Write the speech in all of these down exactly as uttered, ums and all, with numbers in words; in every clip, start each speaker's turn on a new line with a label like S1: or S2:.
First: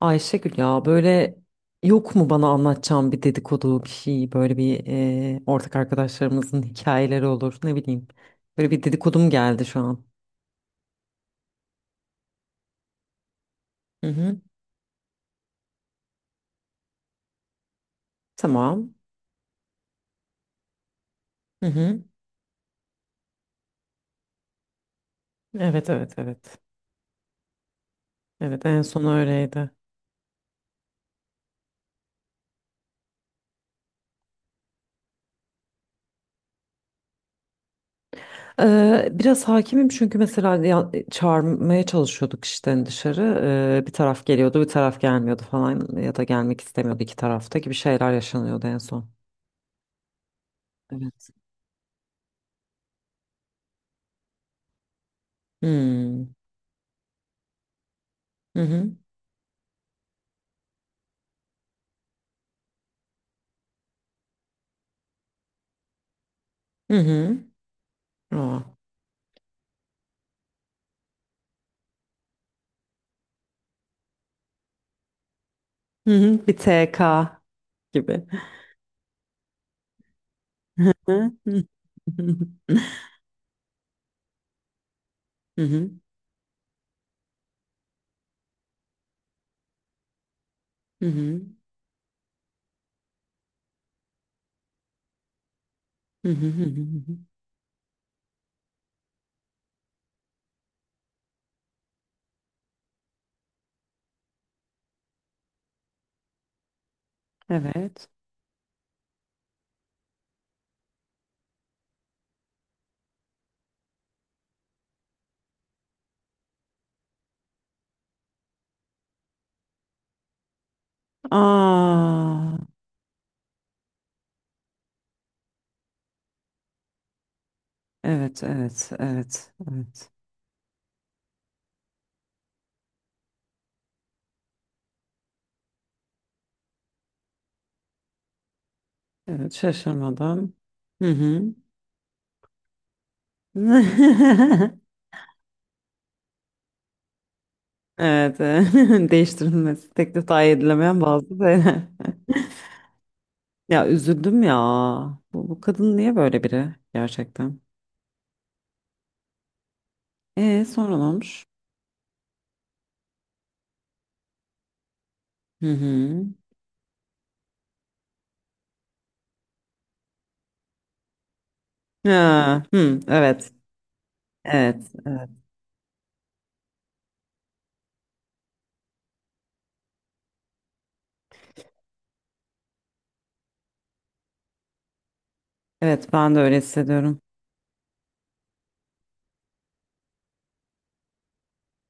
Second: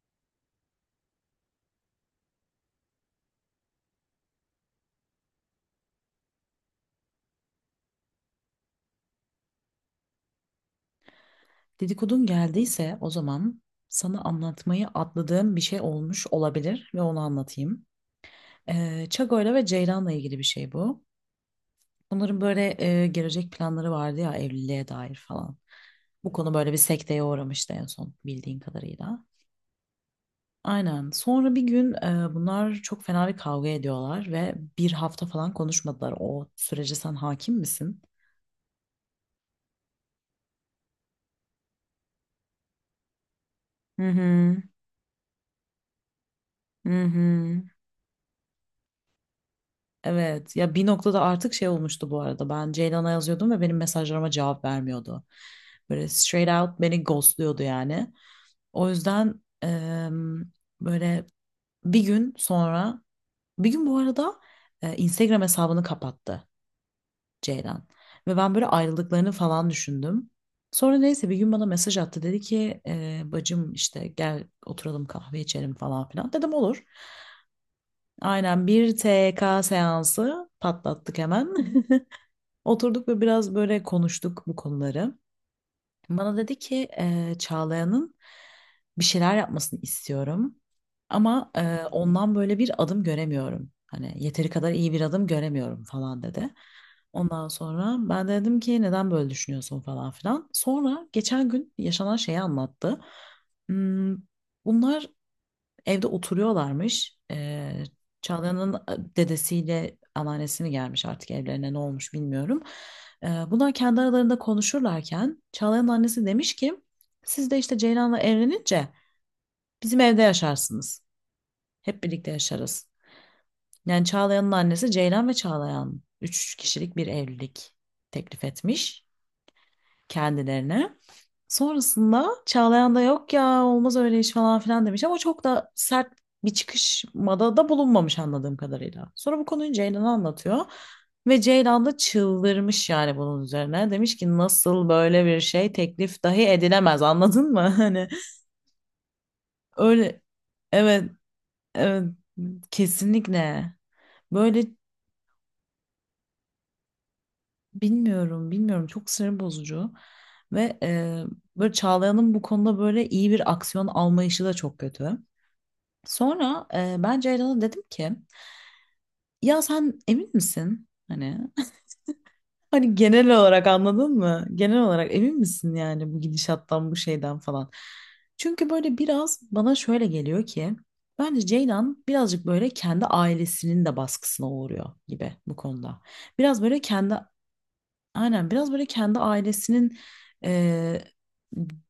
S1: Ayşegül, ya böyle yok mu bana anlatacağım bir dedikodu bir şey, böyle bir e, ortak arkadaşlarımızın hikayeleri olur, ne bileyim. Böyle bir dedikodum geldi şu an.
S2: Dedikodun geldiyse o zaman
S1: Hı
S2: sana
S1: hı.
S2: anlatmayı atladığım bir şey olmuş olabilir ve onu anlatayım.
S1: Tamam.
S2: Ee, Çago'yla ve Ceylan'la ilgili bir şey bu.
S1: Hı hı.
S2: Bunların böyle e, gelecek planları vardı ya evliliğe dair falan.
S1: Evet, evet,
S2: Bu konu
S1: evet.
S2: böyle bir sekteye uğramıştı en son bildiğin
S1: Evet, en son
S2: kadarıyla.
S1: öyleydi.
S2: Aynen. Sonra bir gün e, bunlar çok fena bir kavga ediyorlar ve bir hafta falan konuşmadılar. O sürece sen hakim misin?
S1: Ee, biraz hakimim, çünkü mesela ya- çağırmaya çalışıyorduk işte dışarı. Ee, bir
S2: Hı
S1: taraf
S2: hı.
S1: geliyordu, bir taraf gelmiyordu falan, ya da gelmek istemiyordu,
S2: Hı
S1: iki tarafta
S2: hı.
S1: gibi şeyler yaşanıyordu en son.
S2: Evet ya bir noktada
S1: Evet.
S2: artık şey olmuştu, bu arada ben Ceylan'a yazıyordum ve benim mesajlarıma cevap vermiyordu. Böyle
S1: Hmm.
S2: straight out beni ghostluyordu yani.
S1: Hı
S2: O
S1: hı.
S2: yüzden em, böyle bir gün sonra bir gün bu arada e, Instagram hesabını kapattı
S1: Hı hı.
S2: Ceylan. Ve ben
S1: Aa.
S2: böyle ayrıldıklarını falan düşündüm. Sonra neyse bir gün bana mesaj attı, dedi ki e, bacım işte gel oturalım kahve içelim falan
S1: Hı
S2: filan.
S1: hı,
S2: Dedim
S1: bir
S2: olur.
S1: T K gibi.
S2: Aynen bir T K seansı
S1: Hı
S2: patlattık
S1: hı,
S2: hemen.
S1: hı hı,
S2: Oturduk ve biraz böyle konuştuk bu konuları.
S1: hı hı,
S2: Bana dedi ki eee Çağlayan'ın bir şeyler yapmasını istiyorum.
S1: hı hı,
S2: Ama eee, ondan böyle bir adım göremiyorum. Hani yeteri kadar iyi bir adım göremiyorum falan
S1: hı hı,
S2: dedi.
S1: hı hı.
S2: Ondan sonra ben de dedim ki neden böyle düşünüyorsun falan filan. Sonra geçen gün yaşanan şeyi anlattı. Hmm, bunlar Evde oturuyorlarmış. Ee,
S1: Evet.
S2: Çağla'nın dedesiyle anneannesi mi gelmiş artık evlerine, ne olmuş bilmiyorum. Ee, bunlar kendi aralarında konuşurlarken Çağlayanın annesi demiş ki siz de işte Ceylan'la evlenince bizim evde yaşarsınız. Hep birlikte
S1: Aa,
S2: yaşarız. Yani Çağlayan'ın annesi Ceylan ve Çağlayan üç kişilik bir evlilik
S1: evet,
S2: teklif
S1: evet,
S2: etmiş
S1: evet, evet.
S2: kendilerine. Sonrasında Çağlayan da yok ya olmaz öyle iş falan filan demiş ama çok da sert bir çıkışmada da bulunmamış anladığım kadarıyla. Sonra bu
S1: Evet,
S2: konuyu Ceylan'a
S1: şaşırmadım.
S2: anlatıyor
S1: Hı
S2: ve
S1: hı.
S2: Ceylan da çıldırmış yani bunun üzerine. Demiş ki nasıl böyle bir şey teklif dahi edilemez, anladın mı? Hani
S1: Evet, e, değiştirilmesi
S2: öyle,
S1: teklif dahi edilemeyen
S2: evet,
S1: bazı şeyler.
S2: evet, kesinlikle
S1: Ya, üzüldüm ya.
S2: böyle
S1: Bu, bu kadın niye böyle biri gerçekten?
S2: bilmiyorum, bilmiyorum, çok sinir bozucu
S1: E,
S2: ve
S1: sonra ne
S2: e,
S1: olmuş?
S2: böyle Çağlayan'ın bu konuda böyle iyi bir aksiyon almayışı da çok kötü.
S1: Hı hı.
S2: Sonra e, ben Ceylan'a dedim ki ya sen emin misin? Hani
S1: Ha,
S2: hani
S1: hı,
S2: genel
S1: evet.
S2: olarak anladın mı? Genel
S1: Evet,
S2: olarak
S1: evet.
S2: emin misin yani bu gidişattan bu şeyden falan. Çünkü böyle biraz bana şöyle geliyor ki bence Ceylan birazcık böyle kendi ailesinin de baskısına uğruyor gibi bu konuda.
S1: Evet, ben de öyle
S2: Biraz böyle kendi
S1: hissediyorum.
S2: Aynen biraz böyle kendi ailesinin eee,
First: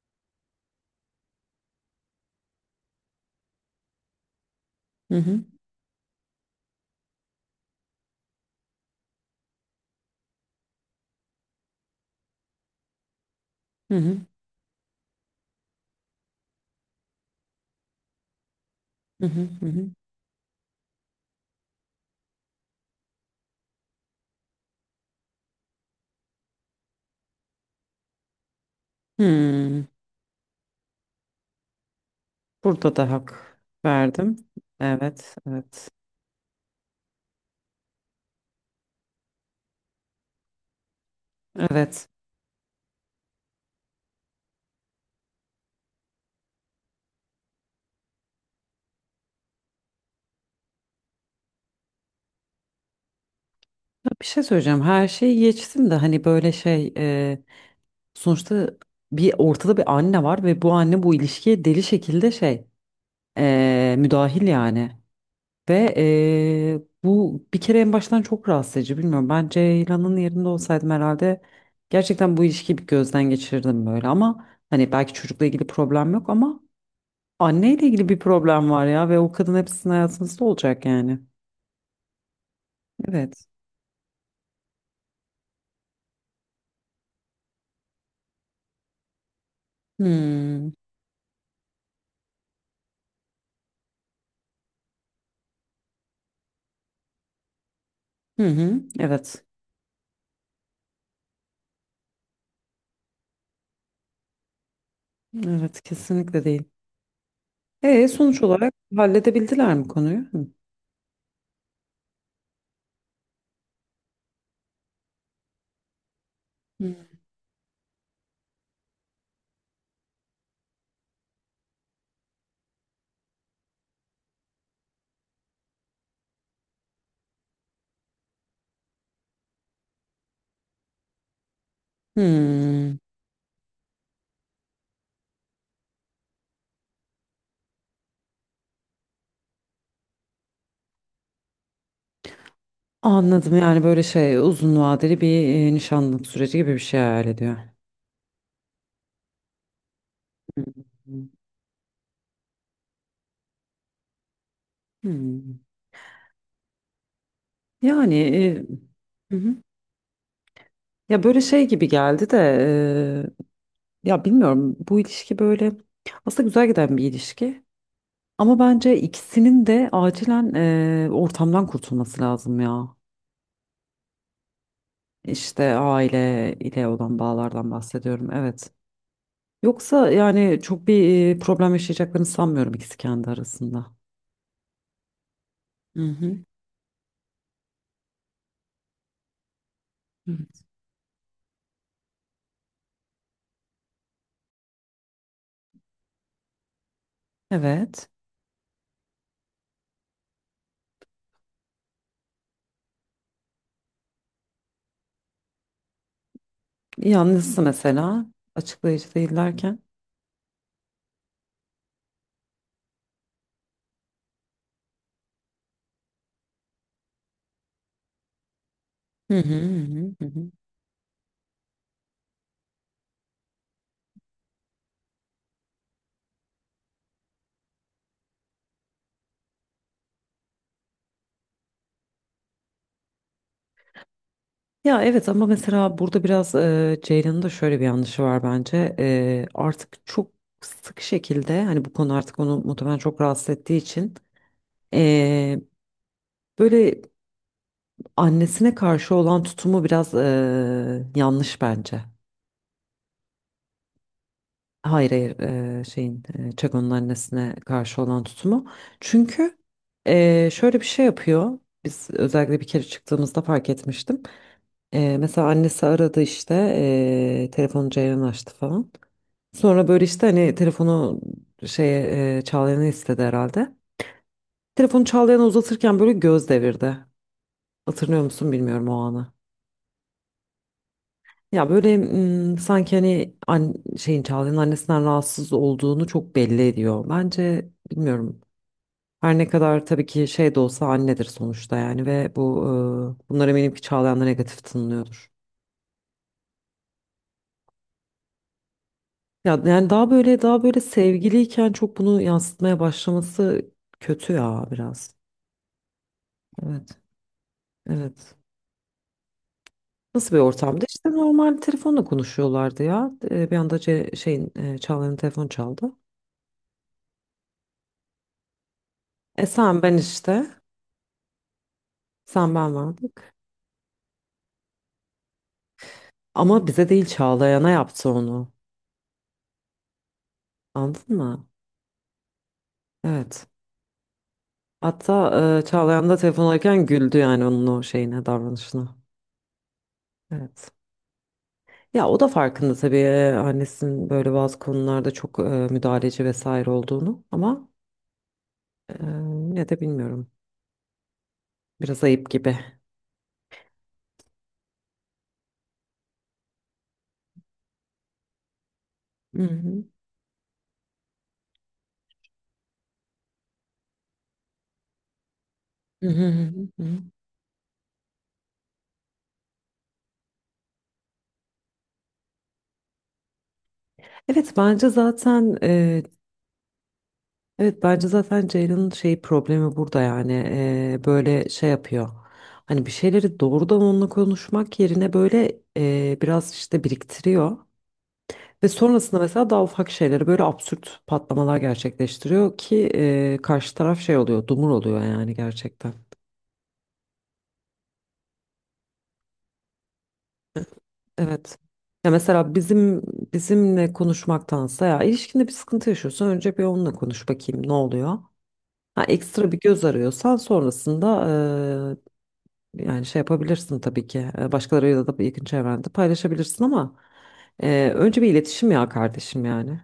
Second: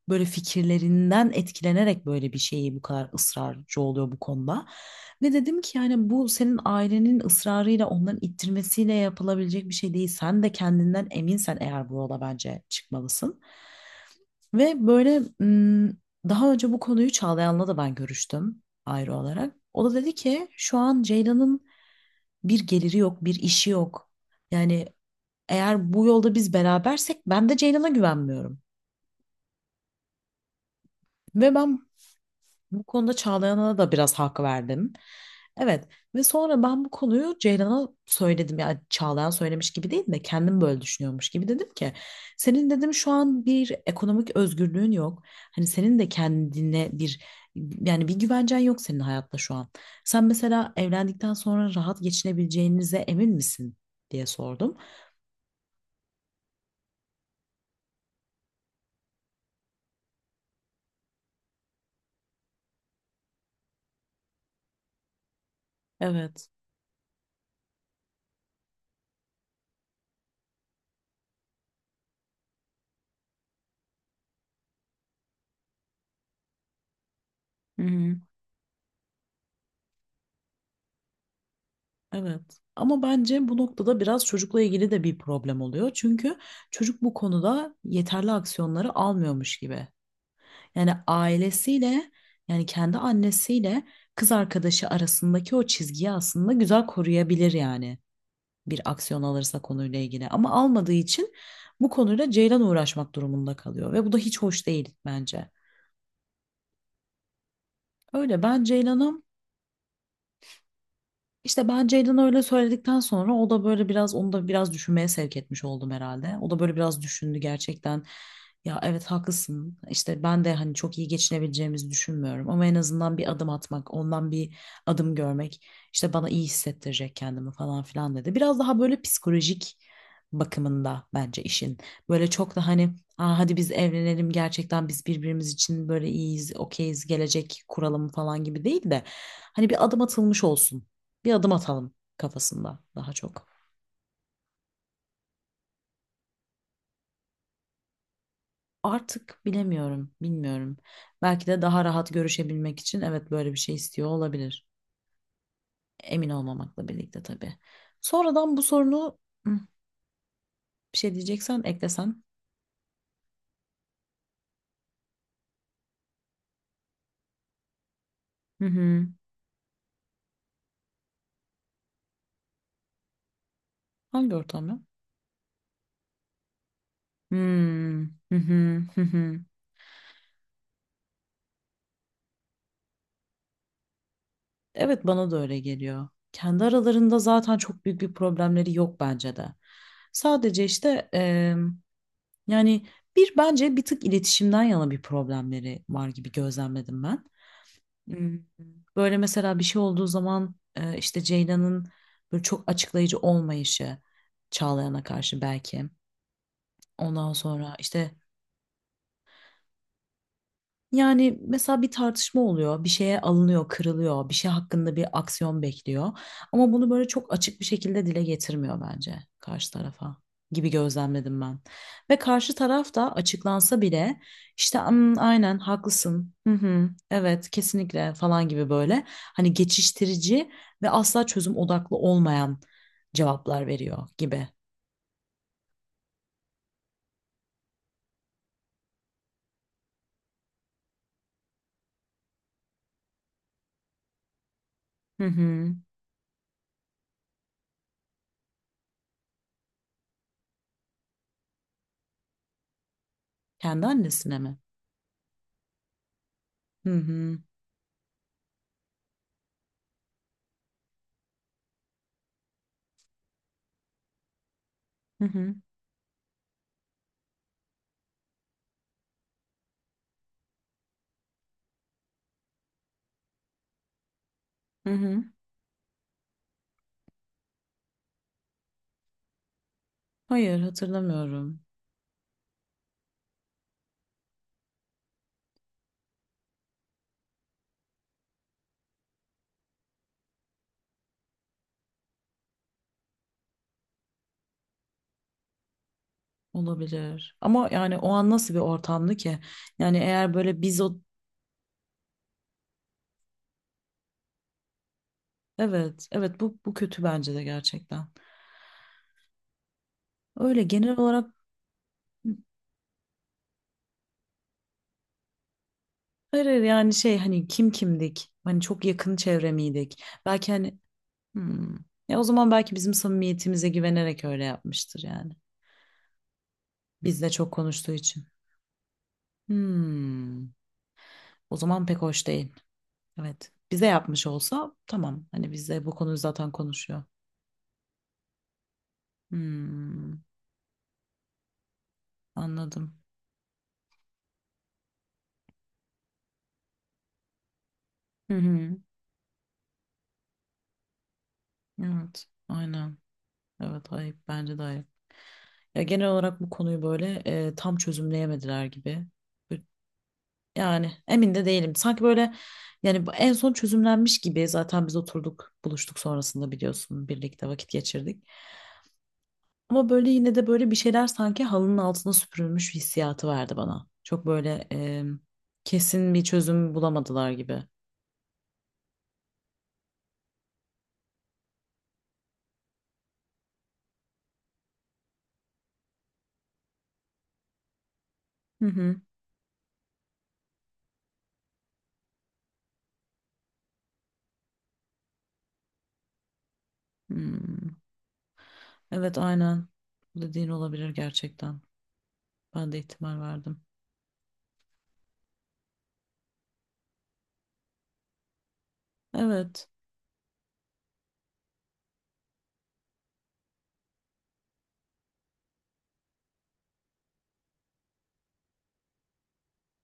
S2: böyle fikirlerinden etkilenerek böyle bir şeyi bu kadar ısrarcı oluyor bu konuda.
S1: Hı
S2: Ve
S1: hı,
S2: dedim ki yani bu senin ailenin ısrarıyla, onların ittirmesiyle yapılabilecek bir şey değil. Sen de kendinden eminsen eğer bu yola bence çıkmalısın.
S1: hı hı,
S2: Ve böyle ım, daha önce bu konuyu Çağlayan'la da ben görüştüm ayrı
S1: hı hı,
S2: olarak.
S1: hı
S2: O
S1: hı.
S2: da dedi ki şu an Ceylan'ın bir geliri yok, bir işi yok. Yani eğer bu yolda biz berabersek, ben de Ceylan'a güvenmiyorum.
S1: Hmm,
S2: Ve ben bu
S1: burada da
S2: konuda
S1: hak
S2: Çağlayan'a da biraz
S1: verdim.
S2: hak verdim.
S1: Evet, evet,
S2: Evet, ve sonra ben bu konuyu Ceylan'a söyledim. Yani Çağlayan söylemiş gibi değil de kendim böyle düşünüyormuş gibi dedim ki
S1: evet.
S2: senin dedim şu an bir ekonomik özgürlüğün yok. Hani senin de kendine bir, yani bir güvencen yok senin hayatta şu an. Sen mesela evlendikten sonra rahat geçinebileceğinize emin misin
S1: Ya, bir
S2: diye
S1: şey
S2: sordum.
S1: söyleyeceğim. Her şeyi geçtim de hani böyle şey e, sonuçta bir ortada bir anne var ve bu anne bu ilişkiye deli şekilde şey e, müdahil yani. Ve
S2: Evet.
S1: eee, bu bir kere en baştan çok rahatsız edici, bilmiyorum. Ben Ceylan'ın yerinde olsaydım herhalde gerçekten bu ilişkiyi bir gözden geçirirdim böyle. Ama hani belki çocukla ilgili problem yok ama
S2: Hı
S1: anneyle ilgili
S2: hı.
S1: bir problem var ya, ve o kadın hepsinin hayatınızda olacak yani.
S2: Evet. Ama
S1: Evet.
S2: bence bu noktada biraz çocukla ilgili de bir problem oluyor. Çünkü çocuk bu konuda yeterli aksiyonları almıyormuş gibi.
S1: Hmm.
S2: Yani ailesiyle, yani kendi annesiyle kız arkadaşı arasındaki o çizgiyi aslında güzel koruyabilir yani,
S1: Hı
S2: bir
S1: hı.
S2: aksiyon
S1: Evet.
S2: alırsa konuyla ilgili. Ama almadığı için bu konuyla Ceylan uğraşmak durumunda kalıyor ve bu da hiç hoş değil bence.
S1: Evet, kesinlikle değil. E, sonuç
S2: Öyle ben
S1: olarak
S2: Ceylan'a
S1: halledebildiler mi konuyu? Hı.
S2: İşte ben Ceylan'a öyle söyledikten sonra o da böyle biraz, onu da biraz düşünmeye sevk etmiş oldum herhalde. O da böyle
S1: Hı.
S2: biraz düşündü gerçekten. Ya evet haklısın. İşte ben de hani çok iyi geçinebileceğimizi düşünmüyorum ama en azından bir adım atmak, ondan bir adım görmek işte bana iyi hissettirecek kendimi falan filan dedi. Biraz daha böyle psikolojik bakımında bence işin. Böyle çok da hani,
S1: Hmm.
S2: aa, hadi biz evlenelim gerçekten, biz birbirimiz için böyle iyiyiz, okeyiz, gelecek kuralım falan gibi değil de hani bir adım atılmış olsun, bir adım atalım kafasında daha çok.
S1: Anladım, yani böyle şey, uzun vadeli bir e, nişanlık süreci gibi bir şey hayal ediyor.
S2: Artık bilemiyorum,
S1: Hı
S2: bilmiyorum.
S1: hı.
S2: Belki de daha rahat görüşebilmek için evet böyle bir şey istiyor olabilir.
S1: Hmm.
S2: Emin olmamakla birlikte tabii.
S1: Yani
S2: Sonradan bu sorunu
S1: e, hı hı.
S2: Hı, bir şey
S1: Ya böyle
S2: diyeceksen
S1: şey gibi
S2: eklesen.
S1: geldi de, e, ya bilmiyorum, bu ilişki böyle aslında güzel giden bir ilişki ama
S2: Hı
S1: bence
S2: hı.
S1: ikisinin de acilen e, ortamdan kurtulması lazım ya.
S2: Hangi ortam ya?
S1: İşte aile ile olan bağlardan
S2: Hmm.
S1: bahsediyorum,
S2: Hı
S1: evet.
S2: hı. Hı hı.
S1: Yoksa yani çok bir e, problem yaşayacaklarını sanmıyorum ikisi kendi arasında.
S2: Evet, bana da öyle
S1: Hı
S2: geliyor.
S1: hı.
S2: Kendi aralarında zaten çok büyük bir problemleri yok bence de.
S1: Hı, hı.
S2: Sadece işte, yani bir, bence bir tık iletişimden yana bir problemleri var gibi gözlemledim ben.
S1: Evet.
S2: Hmm, Böyle mesela bir şey olduğu zaman e, işte Ceylan'ın böyle çok açıklayıcı olmayışı Çağlayan'a karşı belki. Ondan
S1: Yalnızsa
S2: sonra işte,
S1: mesela açıklayıcı değillerken.
S2: yani mesela bir tartışma oluyor, bir şeye alınıyor, kırılıyor, bir şey hakkında bir aksiyon bekliyor. Ama bunu böyle çok açık bir şekilde dile getirmiyor bence
S1: Hı hı,
S2: karşı
S1: hı hı,
S2: tarafa
S1: hı hı.
S2: gibi gözlemledim ben. Ve karşı taraf da açıklansa bile işte "Hmm, aynen haklısın, hı hı, evet kesinlikle" falan gibi, böyle hani geçiştirici ve asla çözüm odaklı olmayan cevaplar veriyor gibi.
S1: Ya evet, ama mesela burada biraz e, Ceylan'ın da şöyle bir yanlışı var bence. E, artık çok sık şekilde, hani bu konu artık onu muhtemelen çok rahatsız ettiği için,
S2: Hı
S1: e,
S2: hı.
S1: böyle annesine karşı olan tutumu biraz e, yanlış bence.
S2: Kendi annesine mi?
S1: Hayır, hayır, e, şeyin, e,
S2: Hı
S1: Çako'nun
S2: hı.
S1: annesine karşı olan tutumu. Çünkü e, şöyle bir şey yapıyor. Biz özellikle bir kere çıktığımızda fark etmiştim. Ee,
S2: Hı
S1: mesela
S2: hı.
S1: annesi aradı, işte ee, telefonu Ceylan açtı falan. Sonra böyle işte hani telefonu şeye, ee, Çağlayan'a istedi herhalde.
S2: Hı
S1: Telefonu
S2: hı.
S1: Çağlayan'a uzatırken böyle göz devirdi. Hatırlıyor musun, bilmiyorum, o anı.
S2: Hayır, hatırlamıyorum.
S1: Ya böyle mm, sanki hani an, şeyin, Çağlayan'ın annesinden rahatsız olduğunu çok belli ediyor. Bence, bilmiyorum. Her ne kadar tabii ki şey de olsa annedir sonuçta yani, ve bu ee, bunlar eminim ki Çağlayan'da negatif tınlıyordur.
S2: Olabilir. Ama yani o an nasıl bir ortamdı ki?
S1: Ya yani,
S2: Yani
S1: daha
S2: eğer
S1: böyle, daha
S2: böyle
S1: böyle
S2: biz o
S1: sevgiliyken çok bunu yansıtmaya başlaması kötü ya biraz.
S2: evet, evet, bu bu
S1: Evet.
S2: kötü bence de gerçekten.
S1: Evet. Nasıl bir
S2: Öyle
S1: ortamdı?
S2: genel
S1: İşte
S2: olarak,
S1: normal telefonla konuşuyorlardı ya. Ee, Bir anda ce- şeyin, e, Çağla'nın telefonu çaldı.
S2: hayır, hayır, yani şey hani kim kimdik? Hani çok yakın
S1: E,
S2: çevre
S1: sen ben
S2: miydik?
S1: işte.
S2: Belki hani, hmm. Ya o zaman
S1: Sen ben
S2: belki bizim
S1: vardık.
S2: samimiyetimize güvenerek öyle yapmıştır yani.
S1: Ama bize değil,
S2: Bizle çok
S1: Çağlayan'a
S2: konuştuğu
S1: yaptı
S2: için.
S1: onu.
S2: Hmm.
S1: Anladın mı?
S2: O zaman pek hoş değil.
S1: Evet.
S2: Evet. Bize yapmış olsa tamam.
S1: Hatta
S2: Hani
S1: e,
S2: bizle bu
S1: Çağlayan da
S2: konuyu
S1: telefon
S2: zaten
S1: alırken
S2: konuşuyor.
S1: güldü yani onun o şeyine, davranışına.
S2: Hmm.
S1: Evet. Ya o da farkında
S2: Anladım.
S1: tabii, e, annesinin böyle bazı konularda çok e, müdahaleci vesaire olduğunu ama
S2: Hı hı.
S1: e, yine de bilmiyorum. Biraz
S2: Evet,
S1: ayıp gibi.
S2: aynen. Evet, ayıp. Bence de ayıp. Ya genel olarak bu konuyu böyle e, tam çözümleyemediler gibi.
S1: Hı hı.
S2: Yani emin de değilim. Sanki böyle, yani bu en son çözümlenmiş gibi zaten, biz oturduk, buluştuk,
S1: Hı hı, hı
S2: sonrasında
S1: hı, hı.
S2: biliyorsun birlikte vakit geçirdik. Ama böyle yine de böyle bir şeyler sanki halının altına süpürülmüş hissiyatı verdi bana. Çok
S1: Evet,
S2: böyle
S1: bence
S2: e,
S1: zaten e,
S2: kesin bir çözüm bulamadılar gibi.
S1: evet bence zaten Ceylan'ın şey problemi burada yani. E, böyle şey yapıyor. Hani bir şeyleri doğrudan onunla konuşmak yerine böyle e, biraz işte biriktiriyor.
S2: Hı
S1: Ve
S2: hı.
S1: sonrasında mesela daha ufak şeyleri böyle absürt patlamalar gerçekleştiriyor ki, e, karşı taraf şey oluyor, dumur oluyor yani gerçekten.
S2: Hmm. Evet, aynen. Bu dediğin olabilir
S1: Evet.
S2: gerçekten.
S1: Ya mesela
S2: Ben de
S1: bizim
S2: ihtimal verdim.
S1: bizimle konuşmaktansa, ya ilişkinde bir sıkıntı yaşıyorsan önce bir onunla konuş bakayım ne oluyor. Ha, ekstra bir
S2: Evet.
S1: göz arıyorsan sonrasında e, yani şey yapabilirsin tabii ki. E, başkalarıyla da yakın çevrende paylaşabilirsin ama e, önce bir iletişim ya kardeşim yani.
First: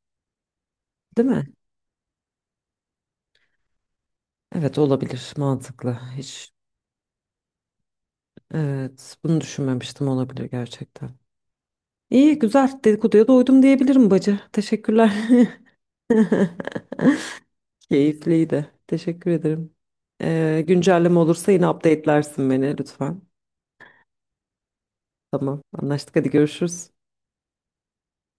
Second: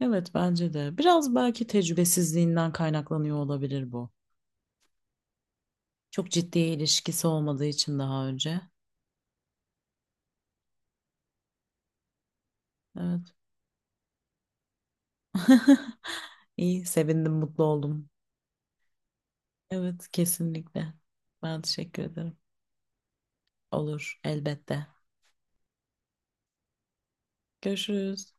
S2: Evet, bence de.
S1: Değil
S2: Biraz
S1: mi?
S2: belki tecrübesizliğinden kaynaklanıyor olabilir bu.
S1: Evet, olabilir, mantıklı.
S2: Çok
S1: Hiç.
S2: ciddi ilişkisi olmadığı için daha önce.
S1: Evet, bunu düşünmemiştim, olabilir gerçekten. İyi, güzel. Dedikoduya
S2: Evet.
S1: doydum diyebilirim bacı. Teşekkürler.
S2: İyi, sevindim, mutlu oldum.
S1: Keyifliydi. Teşekkür ederim.
S2: Evet,
S1: Ee,
S2: kesinlikle.
S1: güncelleme olursa
S2: Ben
S1: yine
S2: teşekkür ederim.
S1: update'lersin beni lütfen.
S2: Olur, elbette.
S1: Tamam, anlaştık. Hadi, görüşürüz.
S2: Görüşürüz.